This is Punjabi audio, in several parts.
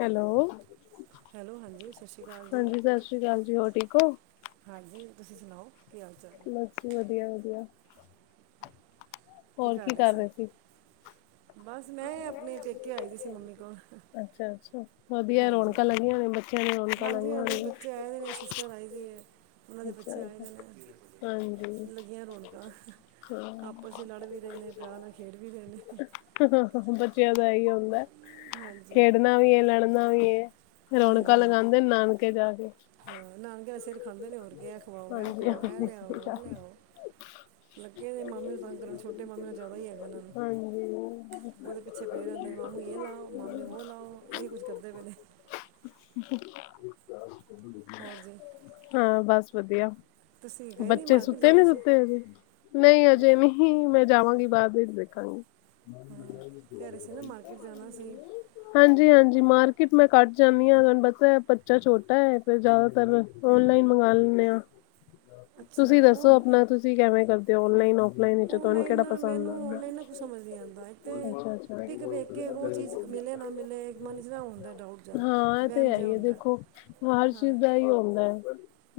ਹੈਲੋ। ਹੈਲੋ ਹਾਂਜੀ ਸਤਿ ਸ਼੍ਰੀ ਅਕਾਲ ਜੀ ਹਾਂਜੀ, ਸਤਿ ਸ੍ਰੀ ਅਕਾਲ ਜੀ। ਹੋਰ ਠੀਕ ਹੋ? ਹਾਂਜੀ, ਤੁਸੀਂ ਸੁਣਾਓ? ਕੀ ਹਾਲ- ਚਾਲ ਬਸ, ਵਧੀਆ- ਵਧੀਆ ਹੋਰ ਕੀ ਕਰ ਰਹੇ ਸੀ? ਬਸ, ਮੈਂ ਆਪਣੇ ਪੇਕੇ ਆਈ ਹੋਈ ਸੀ। ਮੰਮੀ ਕੋਲ ਅੱਛਾ, ਅੱਛਾ। ਵਧੀਆ ਹਾਂਜੀ ਰੌਨਕਾਂ ਲੱਗੀਆਂ ਹੋਣੀ, ਬੱਚਿਆਂ ਨੇ ਰੌਣਕਾਂ ਲਾਇਆਂ ਨੇ ਰ ਆਈ ਦੇ ਉਨਾਂ ਦੇ ਬੱਚੇ ਆਏ ਹੋਏ ਹਾਂਜੀ ਨੇ ਲੱਗੀਆਂ ਰੌਨਕਾਂ ਆਪਸ ਚ ਲੜ ਵੀ ਰਹੇ ਨੇ, ਪਿਆਰ ਨਾਲ ਖੇਡ ਵੀ ਰਹੇ ਨੇ ਬੱਚਿਆਂ ਦਾ ਏਹੀ ਹੁੰਦਾ, ਹਾਂਜੀ ਖੇਡਣਾ ਵੀ ਏ ਲੜਨਾ ਵੀ ਹਾਂਜੀ ਰੌਣਕਾਂ ਹਾਂਜੀ ਲਗਾਉਂਦੇ ਨਾਨਕੇ ਜਾ ਕੇ ਹਾਂ, ਨਾਕਿਆ ਸਿਰ ਖਾਂਦੇ ਨੇ ਹੋਰ ਕੇ ਇਹ ਖਵਾਓ, ਐ ਹਾਂਜੀ ਖਵਾਓ, ਇਹ ਹਾਂਜੀ, ਲਿਆਓ, ਸਹੀ ਉਹ ਗੱਲ। ਲਿਆਓ ਲੱਗੇ ਨੇ ਮਾਮੇ ਨੂੰ ਤੰਗ ਕਰਨ ਛੋਟੇ ਮਾਮੇ ਨਾਲ ਜ਼ਿਆਦਾ ਹੀ ਹੈਗਾ ਇਹਨਾਂ ਨੂੰ ਹਾਂਜੀ ਉਹਦੇ ਪਿੱਛੇ ਪੇ ਰੇਂਦੇ, ਮਾਮੂ ਯੇ ਲਾਓ, ਮਾਮੀ ਵੋ ਲਾਓ, ਏਹੀ ਕੁਛ ਕਰਦੇ ਪ‌ਏ ਨੇ [unintelligible] ਹੋਰਜੀ ਹਾਂ, ਬਸ ਵਧੀਆ ਗਏ ਨਹੀਂ ਬੱਚੇ ਮਾਰਕੀਟ ਸੁੱਤੇ ਜਾਣਾ ਨੀ ਸੀ ਸੁੱਤੇ। ਨਹੀਂ ਅਜੇ ਨਹੀਂ, ਮੈਂ ਜਾਵਾਂਗੀ ਬਾਅਦ ਵਿੱਚ ਦੇਖਾਂਗੀ। ਮ ਮ ਹਾਂ ਕਹਿ ਰਹੇ ਸੀ ਨਾ ਮਾਰਕੀਟ ਜਾਣਾ ਸੀ [unintelligible] ਹਾਂਜੀ-ਹਾਂਜੀ, ਮਾਰਕੀਟ ਮੈਂ ਘੱਟ ਜਾਨੀ ਹਾਂ, ਤੁਹਾਨੂੰ ਪਤਾ ਬੱਚਾ ਛੋਟਾ ਹੈ। ਫਿਰ ਜ਼ਿਆਦਾਤਰ ਓਨਲਾਈਨ ਮੰਗਾ ਲੈਨੇ ਆ, ਅੱਛਾ ਤੁਸੀਂ ਦੱਸੋ ਉਹ ਆਪਣਾ, ਤੁਸੀਂ ਕਿਵੇਂ ਕਰਦੇ ਹੋ ਓਨਲਾਈਨ ਆਫ ਨਹੀਂ-ਨਹੀਂ ਜੌ ਤੁਹਾਨੂੰ ਆਨਲਾਈਨ ਕੇੜ੍ਹਾ ਨਾ ਪਸੰਦ ਏ, ਮੈਨੂੰ ਆਨਲਾਈਨ ਨਾ ਕੁਝ ਸਮਝ ਨਹੀਂ ਆਉਂਦਾ ਇੱਕ ਤੇ ਅੱਛਾ-ਅੱਛਾ। ਪਿਕ ਵੇਖ ਕੇ ਉਹ ਚੀਜ਼ ਮਿਲੇ ਨਾ ਮਿਲੇ ਮਨ 'ਚ ਨਾ ਹੁੰਦਾ ਡਾਊਟ [unintelligible] ਜਾ ਹਾਂ, ਇਹ ਤੇ ਵਹਿਮ ਹੈ ਜਿਹਾ ਹੀ ਆ ਹੁੰਦਾ ਦੇਖੋ ਹਰ ਹਾਂ ਚੀਜ਼ ਦਾ ਇਹੀ ਹੁੰਦਾ ਹੈ,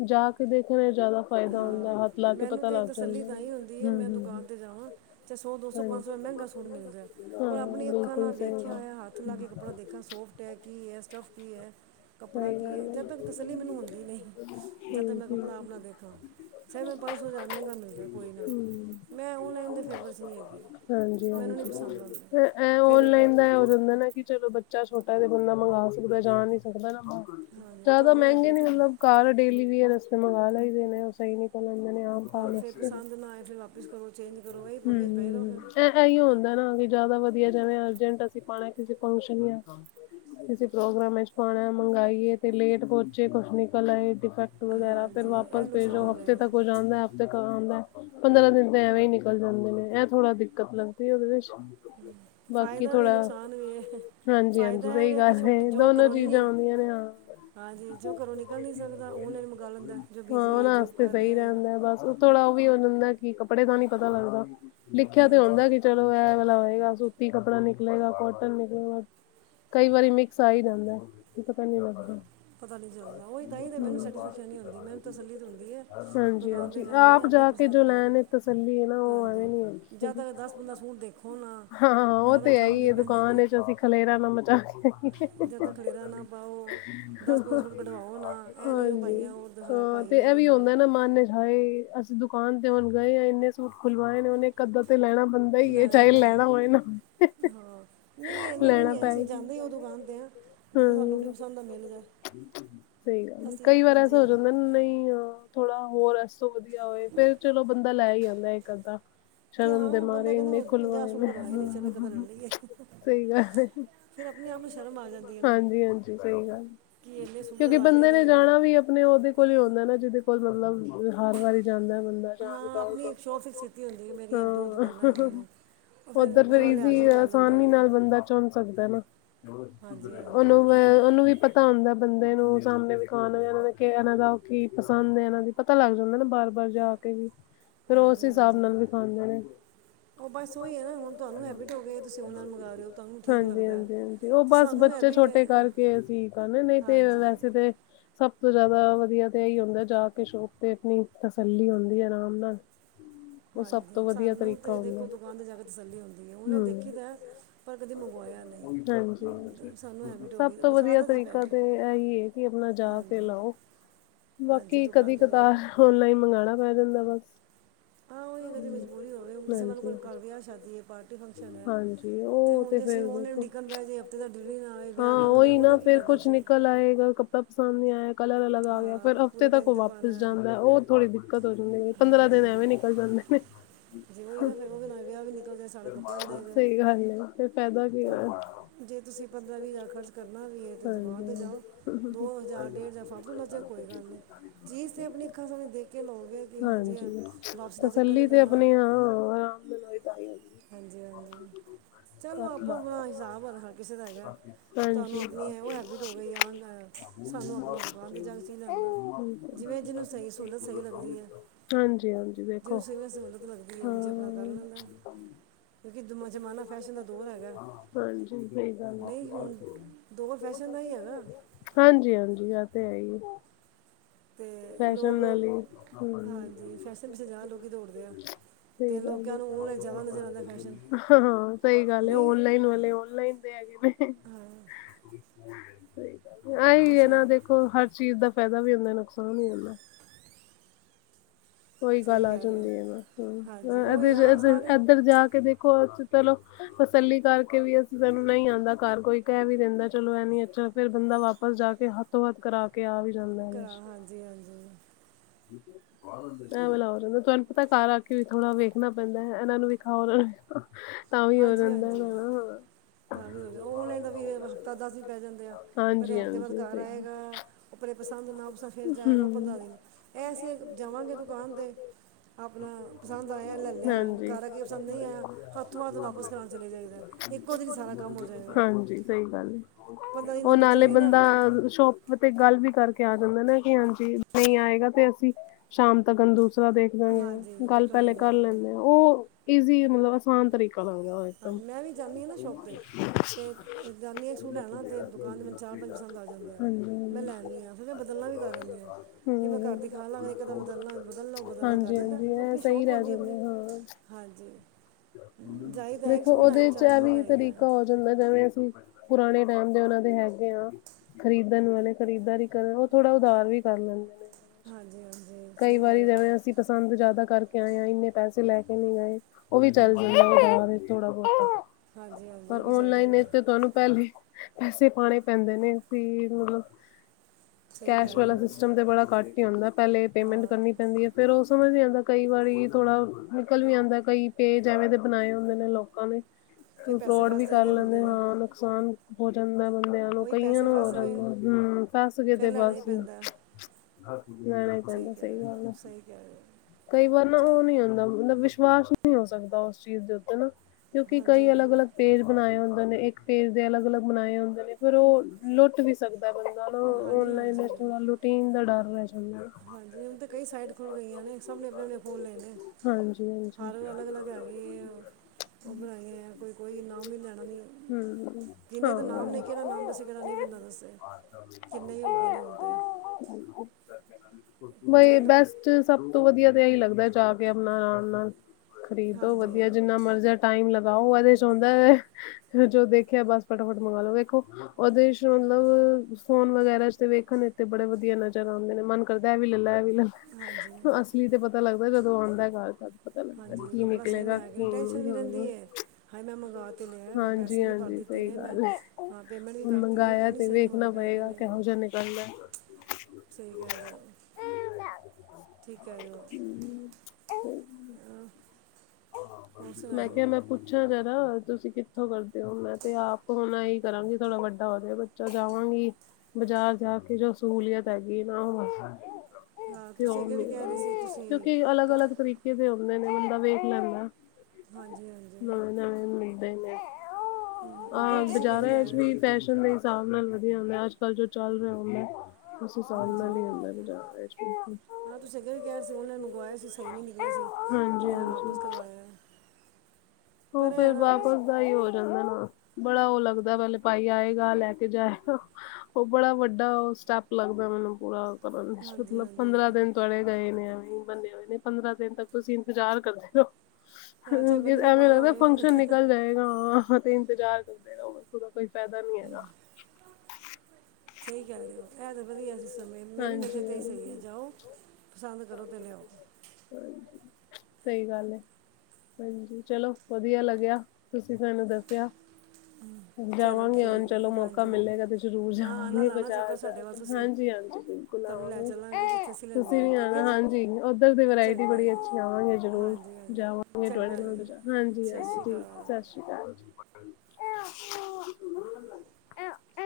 ਜਾ ਕੇ ਦੇਖਣਾ ਜ਼ਿਆਦਾ ਫਾਇਦਾ ਹਾਂ, ਹੁੰਦਾ ਹੱਥ ਲਾ ਕੇ ਮੈਨੂੰ ਪਤਾ ਤੇ ਇਹ ਲੱਗ ਤਸੱਲੀ ਜਾਂਦਾ। ਤਾਂ ਹੀ ਹੁੰਦੀ ਹੈ, ਮੈਂ ਹੂੰ-ਹੂੰ ਦੁਕਾਨ ਤੇ ਜਾਵਾਂ ਚਾਹੇ ਸੌ, ਦੋ ਸੌ, ਪੰਜ ਸੌ ਰੁਪਏ ਹਾਂਜੀ ਮਹਿੰਗਾ ਸੁਕਾਨ ਮਿਲਦਾ ਹਾਂ ਪਰ, ਹਾਂ ਆਪਣੀ ਅੱਖਾਂ ਬਿਲਕੁਲ ਨਾਲ ਸਹੀ ਵੇਖਿਆ ਗੱਲ। ਹੋਇਆ, ਹੱਥ ਲਾ ਕੇ ਕੱਪੜਾ ਦੇਖਾ ਸੋਫਟ ਹੈ, ਕਿ ਇਹ? ਸਟਫਟ ਕੀ ਹੈ? ਕੱਪੜਾ ਸਹੀ ਕੀ ਗੱਲ ਹੈ? ਜਦ ਤੱਕ, ਤਸੱਲੀ ਮੈਨੂੰ ਹੁੰਦੀ ਨਹੀਂ, ਜਦ ਤੱਕ ਮੈਂ ਕੱਪੜਾ ਆਪ ਹੂੰ-ਹੂੰ ਦੇਖ ਸਈ, ਮੈ ਪੰਜ ਸੌ, ਹਜ਼ਾਰ ਮਹਿੰਗਾ ਮਿਲ ਜਾਏ ਕੋਈ ਨਾ ਮੈਂ ਔਨਲਾਈਨ ਦੇ ਫੇਵਰ ਚ ਨਹੀਂ ਹੈਗੀ। ਮੈਨੂੰ ਨਹੀਂ ਹਾਂਜੀ-ਹਾਂਜੀ, ਪਸੰਦ ਆਉਂਦੇ ਏ ਫਿਰ ਆਨਲਾਈਨ ਦਾ। ਏ ਹੋ ਜਾਂਦਾ ਨਾ ਕਿ ਚਲੋ ਬੱਚਾ ਛੋਟਾ ਏ ਬੰਦਾ ਮੰਗਵਾ ਸਕਦਾ ਜਾ ਨੀ ਸਕਦਾ ਨਾ ਬਾਹਰ। ਹਾਂਜੀ ਜ਼ਿਆਦਾ ਤੁਹਾਨੂੰ ਮਹਿੰਗੇ ਹੈਬਿਟ ਨੀ ਮਤਲਬ ਘਾਰ ਡੇਲੀ ਵੀਏਰ ਵਾਸਤੇ ਮੰਗਵਾ ਲਈਦੇ ਨੇ ਉਹ ਸਹੀ ਨੀਕਲ ਆਂਦੇ ਨੇ ਆਮ। ਹਾਂ, ਪਾਣ ਫਿਰ ਵਾਸਤੇ ਪਸੰਦ ਨਾ ਆਏ ਫਿਰ ਵਾਪਿਸ ਕਰੋ, ਚੇਂਜ ਕਰੋ ਇਹੀ ਪੰਗੇ ਚ ਪਏ ਰਹੋ ਫਿਰ। ਇਹੀ ਹੁੰਦਾ, ਨਾ ਕਿ ਜਿਆਦਾ ਵਧੀਆ ਜਾਵੇ ਅਰਜੈਂਟ ਅਸੀਂ ਪਾਣਾ ਕਿਸੇ ਫੰਕਸ਼ਨ ਕਿਸੇ ਪ੍ਰੋਗਰਾਮ ਵਿੱਚ ਪਾਣਾ, ਮੰਗਾਇਏ ਤੇ ਲੇਟ ਪਹੁੰਚੇ, ਕੁਛ ਨਿਕਲ ਆਏ ਡੀਫੈਕਟ ਸੂਟ ਵਗੈਰਾ, ਫੇਰ ਹਾਂਜੀ ਇਹ ਵਾਪਸ ਭੇਜੌ, ਨੁਕਸਾਨ ਹਫ਼ਤੇ ਹੈ ਤੱਕ ਉ ਜਾਂਦਾ। ਤੇ ਆਉਂਦਾ, ਪੰਦਰਾਂ ਦਿਨ ਤਾਂ ਐਵੇਂ ਹੀ ਨਿਕਲ ਜਾਂਦੇ ਨੇ ਇਹ ਥੋੜਾ ਦਿੱਕਤ ਲੱਗਦੀ ਹੈ ਉਹਦੇ ਵਿੱਚ। ਬਾਕੀ ਫਾਇਦਾ ਵੀ ਥੋੜਾ ਨੁਕਸਾਨ ਵੀ ਹੈ। ਹਾਂਜੀ ਹਾਂਜੀ ਫਾਇਦਾ ਸਹੀ ਇਹਵੇ ਕਿ ਗੱਲ ਹੈ ਛੋਟਾ ਜੋ ਦੋਨੋ ਘਰੋ ਨੀ ਚੀਜ਼ਾਂ ਆਉਂਦੀਆਂ ਨੇ ਹਾਂ ਹਾਂਜੀ, ਜੋ ਘਰੋਂ ਨਿਕਲ ਨਹੀਂ ਸਕਦਾ, ਔਨਲਾਈਨ ਮੰਗਾਵਾ ਲੈਂਦਾ ਜੋ ਹਾਂ ਬਿਜ਼ੀ ਏ, ਉਹਨਾਂ ਜੋਬ ਵਾਸਤੇ ਕਰ ਸਹੀ ਰਿਹਾ ਯਾ ਰਹਿੰਦਾ ਬਸ ਥੋੜਾ ਉ ਵੀ ਹੋ ਜਾਂਦਾ ਕਿ ਕੱਪੜੇ ਦਾ ਨੀ ਪਤਾ ਲੱਗਦਾ, ਲਿਖਿਆ ਤੇ ਹਾਂਜੀ ਹੁੰਦਾ ਚਲੋ, ਇਹ ਵਾਲਾ ਹੋਏਗਾ, ਸੂਤੀ ਕੱਪੜਾ ਨਿਕਲੇਗਾ, ਕੋਟਨ ਨਿਕਲੇਗਾ, ਕਈ ਵਾਰੀ ਮਿਕਸ ਸਹੀ ਰਹਿੰਦਾ ਵੀ ਪਤਾ ਨੀ ਲੱਗਦਾ। ਪਤਾ ਨਹੀਂ ਚੱਲਦਾ ਉਹੀ ਤਾਂ ਹੀ ਤਾਂ ਮੈਨੂੰ ਸੈਟਿਸਫੈਕਸ਼ਨ ਨਹੀਂ ਹੁੰਦੀ ਮੈਨੂੰ ਤਸੱਲੀ ਤਾਂ ਹੁੰਦੀ ਹੈ ਦੁਕਾਨ 'ਤੇ ਹਾਂਜੀ-ਹਾਂਜੀ ਜਾਂਦੀ ਹਾਂ ਆਪ ਆਪਣੀ ਜਾ ਕੇ ਕਿ ਜੋ ਪਸੰਦ ਦਾ ਲੈਣ ਤਸੱਲੀ ਹੈ ਨਾ, ਉਹ ਆਵੇਂ ਹਾਂਜੀ ਨੀ ਜਦ ਹੁੰਦੀ। ਤੱਕ ਦਸ ਪੰਦਰਾਂ ਸੂਟ ਦੇਖੋ ਨਾ ਹਾਂ-ਹਾਂ, ਉਹ ਤਾਂ ਤਾਂ ਤੇ ਹੈ ਠੰਡ ਨਹੀਂ ਹੀ, ਦੁਕਾਨ ਪੈਂਦੀ ਵਿੱਚ ਅਸੀਂ ਖਲੇਰਾਾਂ ਨਾ ਮਚਾ ਕੇ ਆਇਏ। ਜਦ ਤੱਕ ਖਲੇਰਾ ਨਾ ਪਾਓ ਦਸ ਪੰਦਰਾਂ ਸੂਟ ਕਢਵਾਓ ਨਾ ਇਹ ਨਹੀਂ ਉਹ ਹਾਂਜੀ। ਭਾਈਆ ਉਹ ਦਿਖਾ ਹਾਂ, ਭਾਈ ਤੇ ਉਹ ਏ ਵੀ ਦਿਖਾ ਉਂਦਾ ਏਨਾ ਮਨ ਇਚ, ਅਸੀਂ ਦੁਕਾਨ ਤੇ ਹੁਣ ਗਏ ਆ ਇੰਨੇ ਸੂਟ ਖੁਲਵਾਏ ਨੇ ਹੁਣ ਇਕ ਅੱਧਾ ਤਾਂ ਲੈਣਾ ਪੈਣਾ। ਬੰਦਾ ਹੀ ਹੈ ਚਾਹੇ ਲੈਣਾ ਹੋਏ ਨਾ ਹਾਂ ਨਹੀਂ ਇੰਨਾ ਵੀ ਲੈਣਾ ਨਹੀਂ ਹੈ ਅਸੀਂ ਪਏ। ਜਾਂਦੇ ਹੀ ਉਹ ਦੁਕਾਨ ਤੇ ਆ। ਜਿੱਥੇ ਸਾਨੂੰ ਕੋਈ ਹੂੰ, ਪਸੰਦ ਦਾ ਮਿਲ ਜਾ ਸਹੀ ਗੱਲ ਹੈ, ਅਸੀਂ ਕਈ ਵਾਰ ਐਸਾ ਹਾਂਜੀ ਹੋ ਹਾਂਜੀ ਜਾਂਦਾ ਨਹੀਂ ਯਾਰ। ਥੋੜਾ ਹੋਰ ਇਸ ਤੋਂ ਵਧੀਆ ਹੋਵੇ, ਫਿਰ ਚਲੋ ਬੰਦਾ ਲੈ ਹੀ ਅਆਂਦਾ ਇਕ-ਅੱਧਾ। ਫਿਰ ਸ਼ਰਮ ਦੇ ਹਾਂ ਬੰਦਾ ਮਾਰੇ ਕਹਿੰਦਾ ਇੰਨੇ ਖੁਲਵਾਏ ਸੂਟ ਨੇ, ਕਢਵਾਏ ਚਲੋ ਕਦਰ ਲੈ ਹਾ ਲਈਏ ਸਹੀ ਗੱਲ ਏ। ਫਿਰ ਆਪਣੇ ਆਪ ਨੂੰ ਆ ਜਾਂਦੀ ਹੈ ਸ਼ਰਮ ਨਾ ਆਉਂਦੀ, ਹਾਂਜੀ-ਹਾਂਜੀ, ਸਹੀ ਗੱਲ। ਕਿ ਇੰਨੇ ਸੂਟ ਕਿਉਂਕਿ, ਕਢਵਾਏ ਬੰਦੇ ਨੇ ਜਾਣਾ ਤੇ ਵੀ ਆਪਣੇ ਉਹਦੇ ਕੋਲ ਹੀ ਹੁੰਦਾ ਨਾ ਜਿਹਦੇ ਕੋਲ ਮਤਲਬ, ਹਰ ਵਾਰੀ ਜਾਂਦਾ ਬੰਦਾ। ਹਾਂ ਆਪਣੀ ਇੱਕ ਸ਼ੋਪ ਫਿਕਸ ਕੀਤੀ ਹੁੰਦੀ ਹੈ ਮੇਰੀਆਂ ਦੋ ਦੁਕਾਨਾਂ ਹਾਂ। ਹੈਗੀਆਂ ਨੇ ਉਹ ਫਿਰ ਉਧਰ ਫੇਰ ਥੋੜਾ ਇਜ਼ੀ ਲਿਹਾਜ਼ ਹੀ ਐ, ਕਰ ਲੈਂਦੇ ਆਸਾਨੀ ਆ ਨਾਲ ਬੰਦਾ ਚੁਣ ਸਕਦਾ ਏਨਾ ਹਾਂਜੀ ਹਾਂਜੀ ਉਹਨੂੰ ਮੈਂ ਉਹਨੂੰ ਵੀ ਪਤਾ ਹੁੰਂਦਾ ਬੰਦੇ ਨੂੰ ਸਾਮਣੇ ਵਿਖਾਨ ਦਾ ਕੀ ਇਹਨਾਂ ਦਾ ਉ ਕੀ ਪਸੰਦ ਹੈ ਇਹਨਾਂ ਦੀ। ਪਤਾ ਲੱਗ ਜਾਂਦਾ ਨਾ ਬਾਰ-ਬਾਰ ਜਾ ਕੇਵੀ ਫਿਰ ਉਸ ਹਾਂਜੀ ਹਿਸਾਬ ਹਾਂਜੀ ਨਾਲ ਵਿਖਾਂਦੇ ਨੇ। ਉਹ ਬਸ ਉਹੀ ਹੈ ਨਾ ਹੁਣ ਤੁਹਾਨੂੰ ਹੈਬਿਟ ਹੋ ਗਈ ਹੈ, ਤੁਸੀਂ ਆਨਲਾਈਨ ਮੰਗਾ ਰਹੇ ਹੋ ਤੁਹਾਨੂੰ ਠੀਕ ਲੱਗਦਾ ਹੈ ਹਾਂਜੀ-ਹਾਂਜੀ-ਹਾਂਜੀ, ਉਹ ਤੇ ਬਸ ਸਾਨੂੰ ਬੱਚੇ ਹੈਬਿਟ ਛੋਟੇ ਕਰਕੇ, ਅਸੀਂ ਕਾਨੇ ਨੇ ਨਈ ਤੇ ਹਾਂਜੀ ਵੈਸੇ ਤੇ ਸਭ ਤੋਂ ਜਾਦਾ ਵਧੀਆ ਤੇ ਐਹੀ ਹੁੰਦਾ ਜਾ ਕੇ ਸ਼ੋਪ ਤੇ ਆਪਣੀ ਤਸੱਲੀ ਹੁੰਦੀ ਐ ਆਰਾਮ ਨਾਲ। ਉਹ ਸਭ ਤੋਂ ਹਾਂਜੀ, ਵਧੀਆ ਸਾਨੂੰ ਤਰੀਕਾ ਤੇ ਹੁੰਦਾ ਦੇਖੋ ਦੁਕਾਨ ਤੇ ਜਾ ਕੇ ਤਸੱਲੀ ਹੁੰਦੀ ਏ ਆਨਲਾਈਨ ਦੇਖੀ ਦਾ। ਪਰ ਕਦੀ ਮੰਗਵਾਇਆ ਨਈ। ਹਾਂਜੀ-ਹਾਂਜੀ। ਸਭ ਤੋਂ ਬਸ ਵਧੀਆ ਆਦਤ ਹੀ ਪੈ ਤਰੀਕਾ ਗਈ ਤੇ ਐਈ ਏ ਕਿ ਆਪਣਾ ਜਾ ਕੇ ਹਾਂਜੀ ਲੋ। ਹਾਂਜੀ ਬਾਕੀ, ਦੁਕਾਨ ਕਦੀ ਤੇ ਜਾਓ ਕਦਾਰ ਔਨਲਾਈਨ ਮੰਗਣਾ ਪੈ ਜਾਂਦਾ ਬਸ। ਹਾਂ, ਉਹੀ ਕਦੀ ਮਜਬੂਰੀ ਹੋਵੇ, ਕਿਸੇ ਮੈਨੂੰ ਹਾਂਜੀ ਕੋਈ ਕਾ ਵਿਆ ਸ਼ਾਦੀ ਏ ਪਾ ਫੰਕਸ਼ਨ ਐ, ਹਾਂਜੀ ਤੇ ਉਹ ਹੁਣ ਜੇ ਅਸੀ ਫੇਰ ਓਨਲਾਈਨ ਡਿੱਕਣ ਬੈ ਜੀਏ, ਹਫ਼ਤੇ ਦਾ ਡਿਲੀਵਰੀ ਨਾਲ ਆਏ ਵਿਆਹ ਲੰਘ ਜਾਏ ਉਹਦਾ ਕੀ ਫੇਦਾ ਜੇ। ਕਲ ਆਏਗਾ, ਕੱਪੜਾ ਪਸੰਦ ਨਈ ਆਯਾ ਕਲਰ ਅਲਗ ਆ ਗਿਆ, ਫਿਰ ਹਾਂ ਹਫ਼ਤੇ ਪੂਰੇ ਤੱਕ ਟਾਈਮ ਉਹ ਤੇ ਪਾਣਾ ਵਾਪਿਸ ਹੈ। ਜਾਂਦਾ, ਉਹ ਥੋੜੀ ਦਿੱਕਤ ਹੋ ਜਾਂਦੀ ਏ ਪੰਦਰਾਂ ਦਿਨ ਹਾਂਜੀ ਐਵੇਂ ਨਿਕਲ ਜਾਂਦੇ। [inaudible] ਜੇ ਉਹੀ ਨਾ, ਫਿਰ ਓਦੇ ਨਾਲ ਵਿਆਹ ਵੀ ਨਿਕਲ ਜੇ ਸਾਡਾ। ਕਪੜਾ ਵੀ ਰੈ ਜਾਯੇ, ਸਹੀ ਗੱਲ ਹੈ ਫਿਰ ਫਾਇਦਾ ਕੀ ਹੋਇਆ। ਜੇ ਤੁਸੀਂ ਪੰਦਰਾਂ ਵੀ ਹਜਾਰ ਖ਼ਰਚ ਕਰਨਾ ਵੀ ਏ ਤੇ ਦੁਕਾਨ ਤੇ ਜਾਓ ਹਾਂਜੀ ਦੋ ਹਜ਼ਾਰ, ਡੇਢ ਹਜ਼ਾਰ ਫਾਲਤੂ ਲੱਜ ਜੇ ਕੋਈ ਗੱਲ ਨਈ, ਚੀਜ਼ ਤੇ ਆਪਣੀ ਅੱਖਾਂ ਸਾਮਨੇ ਦੇਖ ਕੇ ਲੋ ਗੇ ਕਿ ਹਨਜੀ ਹਾਂਜੀ ਤਸੱਲੀ ਤੇ ਆਪਨੀ ਹਾਂ, ਆਰਾਮ ਨਾਲ ਹੋਏ ਤਾਂਹੀ ਹੂੰਦੀ ਏ। ਹਾਂਜੀ-ਹਾਂਜੀ, ਚਲੋ ਆਪੋ-ਆਪਣਾ ਹਿਸਾਬ ਹਰ ਕਿਸੇ ਦਾ ਹੈਗਾ। ਤਾਨੂੰ ਹਾਂਜੀ। ਆਪਣੀ ਉਹ ਹੈਬਿਟ ਹੋ ਗਈ ਏ ਆਨ ਜਾਨ, ਸਾਨੂੰ ਅਪਨਾ ਜਿਹਨੂੰ ਸਹੀ ਸਹੂਲਤ ਸਹੀ ਲੱਗਦੀ ਹੈ ਹਾਂਜੀ-ਹਾਂਜ ਵੈਖੋ, ਜਿਹਨੂੰ ਸਹੀ ਸਹੂਲਤ ਲੱਗਦੀ ਹੈ ਉਂਝ ਆਪਣਾ ਕਰ ਹਾਂ। ਲੈਂਦਾ ਕਿਉਂਕਿ, ਜਾ ਜ਼ਮਾਨਾ ਫੈਸ਼ਨ ਦਾ ਦੋਰ ਹੈਗਾ, ਹਾਂਜੀ ਸਹੀ ਗੱਲ ਹੈ। ਨਈ ਹੁਣ ਦੋਰ ਫੈਸ਼ਨ ਦਾ ਹੀ ਹੈਗਾ। ਹਾਂਜੀ-ਹਾਂਜੀ ਐ ਤੇ ਹੈ ਹੀ ਏ। ਤੇ ਲੋਕ, ਹਮ ਹਾਂਜੀ, ਫੈਸ਼ਨ ਪਿੱਛੇ ਜਾਦਾ ਲੋਕੀ ਦੌੜਦੇ ਆ। ਤੇ ਲੋਕਿਆ ਨੂੰ ਉਵੇ ਜਾਦਾ ਨਜ਼ਰ ਆਂਦਾ ਹਾਂ-ਹਾਂ, ਸਹੀ ਗੱਲ ਏ ਓਨਲਾਈਨ ਵਾਲੇ ਓਨਲਾਈਨ ਤੇ ਹੈਗੇ ਨੇ। ਹਾਂ ਐਈ ਹੋਰ ਏ ਨਾ, ਸੁਣਾਓ ਦੇਖੋ ਹਰ ਚੀਜ਼ ਦਾ ਫਾਇਦਾ ਵੀ ਹੁੰਦਾ, ਨੁਕਸਾਨ ਵੀ ਹੁੰਦਾ। ਓਹੀ ਸਹੀ ਗੱਲ ਆ ਕਹਿ ਰਹੇ ਹੋ ਜਾਂਦੀ ਹੈ ਨਾ, ਹਾਂਜੀ ਇਧ ਉਹੀ ਹਾਂ ਸਾਰੇ ਇਧਰ ਜਾ ਕੇ ਦੇਖੋ, ਅ ਚਲੋ ਤਸੱਲੀ ਕਰਕੇ ਵੀ ਅਸੀਂ, ਸਾਨੂੰ ਨਈ ਆਉਂਦਾ ਕਾਰ ਕੋਈ ਕਹ ਵੀ ਦਿੰਦਾ ਚਲੋ ਇਹ ਨੀ ਅੱਛਾਸ਼ਫੇਰ ਬੰਦਾ ਵਾਪਸ ਜਾ ਕੇ ਹ ਤੋ, ਹਾਤ ਕਰਾ ਕੇ ਆ ਵੀ ਜਾਂਦਾ ਹੈ ਕਰਾ, ਹਾਂਜੀ-ਹਾਂਜੀ। ਐ ਵਾਲਾ ਹੋ ਜਾਂਦਾ, ਤੁਹਾਨੂੰ ਪਤਾ ਕਾਰ ਆ ਕੇ ਵੀ ਥੋੜਾ ਵੇਖਣਾ ਪੈਂਦਾ ਏਨਾਂ ਨੂੰ ਵੀ ਖੂਆਰ ਤਾਂ ਵੀ ਹੋ ਹਾਂਜੀ ਜਾਂਦਾ ਹਾਂਜੀ [unintelligible] ਤਾਂ ਵੀ ਹੋ, ਔਨਲਾਈਨ ਦਾ ਵੀ ਹਫ਼ਤਾ ਦਸ ਦਿਨ ਪੈ ਜਾਂਦੇ ਆ, ਪੈਲੇ ਹਾਂਜੀ ਹਫ਼ਤੇ ਬਾਦ ਹਾਂਜੀ ਘਰ ਆਏਗਾ। ਕਪਡੇ ਪਸੰਦ ਨਾ ਪਸੰਦ ਫੇਰ ਜਾਏਗਾ ਉਹ ਹਮ ਪੰਦਰਾਂ ਦਿਨ, ਏ ਅਸੀਂ ਜਾਵਾਂਗੇ ਦੁਕਾਨ 'ਤੇ ਆਪਨਾ ਪਸੰਦ ਆਇਆ ਲਲਿਆ, ਹਾਂਜੀ ਕਾਰ ਆਕੇ ਪਸੰਦ ਨਈ ਆਯਾ ਸਾਰਾ ਕੰਮ ਹੋ ਜਾਏਗਾ ਹਾਂਜੀ, ਸਈ ਗੱਲ ਏ। ਪੰਦਰਾਂ ਦਿਨ ਤਾਂ ਉਹ ਨਾਲੇ ਬਚਣਗੇ ਨਾ ਬੰਦਾ ਸ਼ੋਪ ਤੇ ਗੱਲ ਵੀ ਕਰਕੇ ਆ ਜਾਂਦਾ ਨਾ, ਕਿ ਹਾਂਜੀ ਨਈ ਆਏਗਾ ਤੇ ਅਸੀਂ ਸ਼ਾਮ ਤਕਨ ਦੂਸਰਾ ਦੇਖ ਦਾਂਗੇ, ਹਾਂਜੀ ਗੱਲ ਦੁਕਾਨ ਪੈਲੇ ਦੇਖ ਕਰ ਲਾਂਗੇ ਲੈਨੇ ਹਾਂ, ਔ ਇਜ਼ੀ, ਮਤਲਬ ਆਸਾਨ ਤਰੀਕ ਕਾਲਾ ਹੋ ਗਯਾ ਇੱਕਦਮ। ਹਾਂਜੀ ਮੈਂ ਵੀ ਜਾਂਦੀ ਹਾਂ ਨਾ ਸ਼ੌਪ ਤੇ ਤੇ ਇਹ ਜਾਂਦੀ ਹਾਂ ਸੂਟ ਲੈਣਾ ਤੇ ਦੁਕਾਨ ਤੇ ਮੈਨੂੰ ਚਾਰ-ਪੰਜ ਪਸੰਦ ਆ ਜਾਂਦੇ ਹਾਂਜੀ ਆ, ਹਾਂਜੀ ਮੈਂ ਲੈਨ ਨੀ ਆ ਫੇਰ ਮੈਂ ਬਦਲਣਾ ਵੀ ਕਰ ਲੈਨੀ ਆ ਕਿ ਮੈਂ ਘਰ ਦੀ ਹੂੰ ਖਾ ਲਾ ਏਕ ਅਧਾ ਬਦਲਨਾ ਬਦਲ ਲੋ ਬਦਲਨਾ ਕਰ ਹਾਂਜੀ ਦਿੰਦਾ, ਹਾਂਜੀ ਇਹ ਆਪਣੀ ਸਹੀ ਸ਼ੌਪ ਹੋਂਦੀ ਅਪਨੀ ਹਾਂਜੀ। ਜਾਈਦਾ ਹੈ ਇੱਕ ਵੇਖੋ ਸੂਟ ਲੈਣ ਓਦੇ ਚ ਚਾਰ ਏ ਪੰਜ ਵੀ ਲਾਈਦਾ ਹੈ। ਤਰੀਕਾ ਹੋ ਜੰਮੇ ਦਾ ਵਿਆਹ ਸੀ ਪੁਰਾਣੇ ਟਾਈਮ ਦੇ ਉਹਨਾਂ ਦੇ ਹੈਗੇ ਐ ਖਰੀਦਣ ਵੇਲੇ ਖਰੀਦਾਰੀ ਕਰਨ ਉਹ ਥੋੜਾ ਉਧਾਰ ਵੀ ਕਰ ਲੈਂਣੇ ਹਾਂਜੀ ਈ ਹਾਂਜੀ ਈ ਕਈ ਵਾਰੀ ਐਵੇਂ ਅਸੀਂ ਪਸੰਦ ਜ਼ਿਆਦਾ ਕਰਕੇ ਆਏ ਹਾਂ ਇੰਨੇ ਪੈਸੇ ਲੈ ਕੇ ਨਈ ਆਏ ਉਹ ਵੀ ਚੱਲ ਹਾਂਜੀ ਜਾਂਦੇ ਉਧਾਰ ਥੋੜਾ ਬੋਤਾ ਆ ਹਾਂਜੀ ਹਾਂਜੀ ਪਰ ਉਹ ਵੀ ਚੱਲ ਓਨਲਾਈਨ ਮੇਰੇ ਜਾਂਦਾ ਤੇ ਤੁਹਾਨੂੰ ਪਹਿਲੀ ਪੈਸੇ ਪਾਉਣੇ ਪੈਂਦੇ ਨੇ ਐ ਪੀ ਈ ਮਤਲਬ ਸਹੀ ਕੈਸ਼ ਕਹਿ ਰਹੇ ਵਾਲਾ ਹੋ ਸਿਸਟਮ ਤੇ ਬੜਾ ਘੱਟ ਹੀ ਹੁੰਦਾ ਐ ਪਹਿਲੇ ਪੇਮੈਂਟ ਹਾਂ ਕਰਨੀ ਪੈਂਦੀ ਐ ਫੇਰ ਉਹ ਸਮਝ ਵੀ ਆਦਾ ਕਈ ਵਾਰੀ ਥੋੜਾ ਨਿਕਲ ਵੀ ਆਂਦਾ ਕਈ ਪੇਜ ਐਵੇਂ ਦੇ ਬਣਾਏ ਹੁੰਦੇ ਨੇ ਲੋਕਾਂ ਨੇ [inaudible] ਹੁਣ ਫਰੋਡ ਵੀ ਫਸ ਕਰ ਜਾਂਦੇ ਲੈਂਣੇ ਬੰਦੇ ਦੇ ਹਾਂ ਨੁਕਸਾਨ ਹੋ ਜਾਂਦਾ ਬੰਦਿਆਂ ਨੂੰ ਉਹੀ ਕਈਆਂ ਪੈਸੇ ਨੂੰ ਹੋ ਫਸ ਜਾਂਦਾ ਗਏ ਹੁੰ ਫਸ ਗਏ ਫਿਰ ਤੇ ਲੈਣਾ ਹੀ ਬਸ ਪੈਂਦਾ ਲੈਣਾ ਪੈਂਦਾ ਕਹਿ ਸਹੀ ਰਹੇ ਹੋ ਗੱਲ ਐ ਸਹੀ ਕਹਿ ਰਹੇ ਹੋ ਕਈ ਵਾਰ ਨਾ ਚਲ ਉਹ ਨੀ ਕੇ ਉਨਾ ਵਿਸ਼ਵਾਸ ਨਹੀਂ ਹੋ ਸਕਦਾ ਉਸ ਚੀਜ਼ ਦੇ ਉੱਤੇ ਨਾ ਕਿਉਂਕਿ ਹਾਂਜੀ ਕਈ ਅਲੱਗ ਹਾਂਜੀ ਅਲੱਗ ਪੇਜ ਬਣਾਏ ਹੁੰਦੇ ਨੇ ਇੱਕ ਪੇਜ ਦੇ ਅਲੱਗ ਅਲੱਗ ਬਣਾਏ ਹੁੰਦੇ ਨੇ ਫੇਰ ਉਹ ਲੁੱਟ ਵੀ ਸਕਦਾ ਬੰਦਾ ਚਲੋ ਹਾਂਜੀ ਹਾਂਜੀ ਔਨਲਾਈਨ ਲੂਟੀਨ ਦਾ ਡਰ ਰ ਐ ਹਾਂਜੀ ਹੁਣ ਤੇ ਕਈ ਸਾਡ ਖੁੱਲ ਗਈਆਂ ਨੇ ਸਭ ਨੇ ਆਪਣੇ ਆਪਣੇ ਫੋਨ ਲਏ ਨੇ ਹਾਂਜੀ ਈ ਹਾਂਜੀ ਈ ਹਰ ਉ ਅਲੱਗ ਅਲੱਗ ਹੈਗੀ ਐ ਉਹ ਬਣਾਈ ਕੋਈ ਕੋਈ ਨਾਾਮ ਈ ਲੈਣਾ ਨੀ ਹਮ ਕਿੰਨੇ ਦਾ ਨਾਮ ਨੇ ਕਿਹੜਾ ਹਾਂ ਨਾਮ ਦੱਸੇ ਕਿਹੜਾ ਨਹੀਂ ਬੰਦਾ ਦੱਸੇ ਏ ਕਿੰਨੇ ਈ ਹੋ ਗਏ ਨੇ ਹੁਣ ਤੇ ਬੇਈ ਐ ਚਲੋ ਬੈਸਟ ਸਭ ਤੋਂ ਵਧੀਆ ਤੇ ਇਹੀ ਲੱਗਦਾ ਜਾ ਕੇ ਆਪਣਾ ਆ ਰਾਮ ਨਾਲ ਖਰੀਦੋ ਹਾਂਜੀ ਵਧੀਆ ਜਿੰਨਾ ਮਰਜਾ ਟਾਈਮ ਲਗਾਓ ਇਹਦੇ ਹੁੰਦਾ ਐ ਵੇਅ ਇਸ ਜੋ ਦੇਖਿਆ ਬਸ ਫਟਾਫਟ ਮੰਗਵਾ ਲੋ ਵੇਖੋ ਓ ਉਹਦੇ ਚ ਮਤਲਬ ਫੋਨ ਵਗੈਰਾ ਚ ਤੇ ਵੇਖਣ ਇੱਥ ਬੜੇ ਵਧੀਆ ਲੱਗਦਾ ਮੇਰੇ ਏ ਮਨ ਕਰਦਾ ਐ ਵੀ ਲੈਆ ਐ ਵੀ ਹਾਂਜੀ ਲੈਆ ਅਸਲੀ ਤੇ ਪਤਾ ਲੱਗਦਾ ਜਦੋਂ ਆਦਾ ਘਰ ਤਾਂ ਪਤਾ ਲੱਗਦਾ ਹਾਂਜੀ ਕੀ ਕੱਪੜਾ ਨਿਕਲੇ ਸੇਮ ਗਾ ਹੈ ਕਿ ਕੀ ਟੈਨਸ਼ਨ ਨਹੀਂ ਵੀ ਹੁਣ ਐ ਰਹਿੰਦੀ ਹੈ ਹਾਏ ਮੈਂ ਮੰਗਾ ਤੇ ਲਿਆ ਮੈਂ ਹਾਂਜੀ ਪੈਸੇ ਵੀ ਭਰ ਹਾਂਜੀ ਦਿੱਤੇ ਸਹੀ ਨੇ ਮੈਂ ਗੱਲ ਏ ਹਾਂ ਪੇਮੈਂਟ ਵੀ ਹੁਣ ਕਰਤੀ ਹੈ ਪਰ ਮੰਗਾਇਆ ਨਹੀਂ ਤੇ ਸਹੀ ਵੇਖਣਾ ਹੋਏਗਾ ਕਿ ਪਏਗਾ ਨਹੀਂ ਕਿਹੋ ਜਿਹਾ ਨਿਕਲ ਦਾ ਆ ਸਹੀ ਕਹਿ ਰੇ ਓ ਠੀਕ ਕਹਿ ਰੇ ਓ ਹੋਰ ਮੈਂ ਸੁਣਾਇਓ ਕਿਹਾ ਮੈਂ ਪੁੱਛ ਪੁੱਛ ਆ ਗੇ ਨਾ ਤੁਸੀਂ ਕਿੱਥੋਂ ਕਰਦੇ ਓ ਮੈਂ ਤੇ ਆਪ ਹੁਣ ਆਹੀ ਕਰਾਂਗੀ ਥੋੜਾ ਵੱਡਾ ਹੋ ਜਾਵੇ ਬੱਚਾ ਜਾਵਾਂਗੀ ਬਾਜ਼ਾਰ ਜਾ ਕੇ ਜੋ ਸਹੂਲੀਅਤ ਹੈਗੀ ਨਾ ਉਹ ਬਰਤਾ ਗੀ ਹਾਂ ਤੇ ਓ ਤੁਸੀਂ ਅੱਗੇ ਮੇਰਾ ਕਹਿ ਰਹੇ ਵੀ ਸੀ ਕਿਉਂਕਿ ਤੁਸੀਂ ਤੁਸੀ ਅਲੱਗ ਕਾ- ਅਲੱਗ ਤਰੀਕੇ ਕਿਦੇ ਹੁਦੇ ਨੇ ਬੰਦਾ ਵੇਖ ਲੈਂਦਾ ਆ ਹਾਂਜੀ ਹਾਂਜੀ ਨਵੇਂ ਨਵੇਂ ਮਿਲਦੇ ਨੇ ਕਿਥ ਹਮ, ਅੱਗੇ ਆ ਵੀ ਤੁਸੀਂ ਕਹਿ ਬਾਜ਼ਾਰੋ ਲੈ ਐਚ ਵੀ ਫੈਸ਼ ਚਲਦੇ ਦੇ ਹਿਸਾਬ ਨਾਲ ਵਧੀਆ ਹੁੰਦਾ ਆ ਅੱਜ ਕੱਲ੍ਹ ਜੋ ਚੱਲ ਰਿਹਾ ਹੁੰਦਾ ਆ ਅਸੀਂ ਸਾਲ ਹਾਂਜੀ ਨਾਲ ਨ ਆਦਾ ਜਾ ਬੁ ਹਾਂ ਤੁਸੀਂ ਅੱਗੇ ਵੀ ਕਿਹਾ ਸੀ ਉਨਾ ਨੇ ਮੰਗਵਾਇਆ ਸੀ ਸਹੀ ਨਹੀਂ ਨਿਕਲਿਆ ਸੀ ਹਾਂਜੀ ਕਿੰਨੀ ਵਾਰ ਵਾਪਸ ਹਾਂਜੀ ਕਰਵਾਇਆ ਪਰ ਉਹ ਇਹ ਹੈ ਫਿਰ ਨਾ ਬਸ ਵਾਪਿਸ ਦਾ ਈ ਹੋ ਜਾਂਦਾ ਨਾ ਬੜਾ ਉਹ ਲੱਗਦਾ ਲਾ ਭਾਈ ਆਏਗਾ ਲੈ ਕੇ ਜਾਏਗਾ ਆ ਉਹ ਬੜਾ ਵੱਡਾ ਉਹ ਸਟੈਪ ਲੱਗਦਾ ਮੈਨੂੰ ਕਰਨ ਚ ਐ ਹਾਂਜੀ ਮਲਬ ਹਾਂਜੀ ਪੰਦਰਾਂ ਦਿਨ ਕਰ ਜੇ ਗਏ ਨੇ ਐਵੇਂ ਬੰਨੇ ਹੋਏ ਨੇ ਪੰਦਰਾਂ ਦਿਨ ਤੱਕ ਤੁਸੀਂ ਇੰਤਜ਼ਾਰ ਕਰਦੇ ਰਹੋ ਓ ਹਾਂ ਚਾਹੇ ਬੰਦੇ ਨੂੰ ਮੇਰਾ ਤੇ ਫੰਕਸ਼ਨ ਨਿਕਲ ਜਾਏਗਾ ਆ ਹ ਇੰਤਜ਼ਾਰ ਕਰਦਾ ਏਗਾ ਉਹਦਾ ਕੋਈ ਫਾਇਦਾ ਨੀ ਹੈਗਾ ਸਹੀ ਕਹਿ ਰਹੇ ਓ ਕਹਿ ਤੇ ਵਧੀਆ ਸੀ ਸਮੇ ਏ ਮੇਰੀ ਨਜ਼ਰ ਹਾਂਜੀ ਤੇ ਹੀ ਸਹੀ ਹੈ ਹਾਂਜੀ ਜਾਓ ਪਸੰਦ ਕਰੋ ਤੇ ਲਿਆਓ। ਹਾਂ, ਸਹੀ ਗੱਲ ਏ। ਹਾਂਜੀ, ਚਲੋ ਵਦੀਆ ਲੱਗਿਆ, ਤੁਸੀਂ ਸਾਨੂੰ ਦੱਸਿਆ। ਚਲੋ ਜਾਵਾਂਗੇ ਠੀਕ ਹੁਨ, ਹੈ ਚਲੋ ਮੌਕਾ ਹਾਂਜੀ ਮਿਲੇਗਾ 'ਤੇ ਜਰੂਰ ਜਾਵਾਂ ਹਾਂ ਨਾ ਤੁਸੀ ਲਾਣਾ ਬਾਜਾਰ ਚੱਕਰ ਸਾਡੇ ਵੱਲ ਜਾਓਗੇ? ਤੁਸੀਂ ਹਾਂਜੀ- ਹਾਂਜੀ, ਬਿਲਕੁਲ ਤੁਹਾਨੂੰ ਲੈ ਆਵਾਂਗੇ। ਚੱਲਾਂਗੇ ਜਿੱਥੇ ਅਸੀਂ ਲੈਂਦੇ ਤੁਸੀਂ ਹਾਂ ਵੀ ਠੀਕ ਆਨਾ, ਹੈ ਜੀ ਹਾਂਜੀ। ਓਧਰ ਦੀ ਵਰਾਇਟੀ ਚੰਗਾ ਬੜੀ ਜੀ ਅੱਛੀ ਆਵਾਂਗੇ ਜ਼ਰੂਰ, ਹਾਂਜੀ ਹਾਂਜੀ ਜਾਵਾਂਗੇ ਚੰਗਾ ਜੀ ਸਤਿ ਸ਼੍ਰੀ ਹਾਂਜੀ-ਹਾਂਜੀ, ਅਕਾਲ ਠੀਕ ਸ [unintelligible]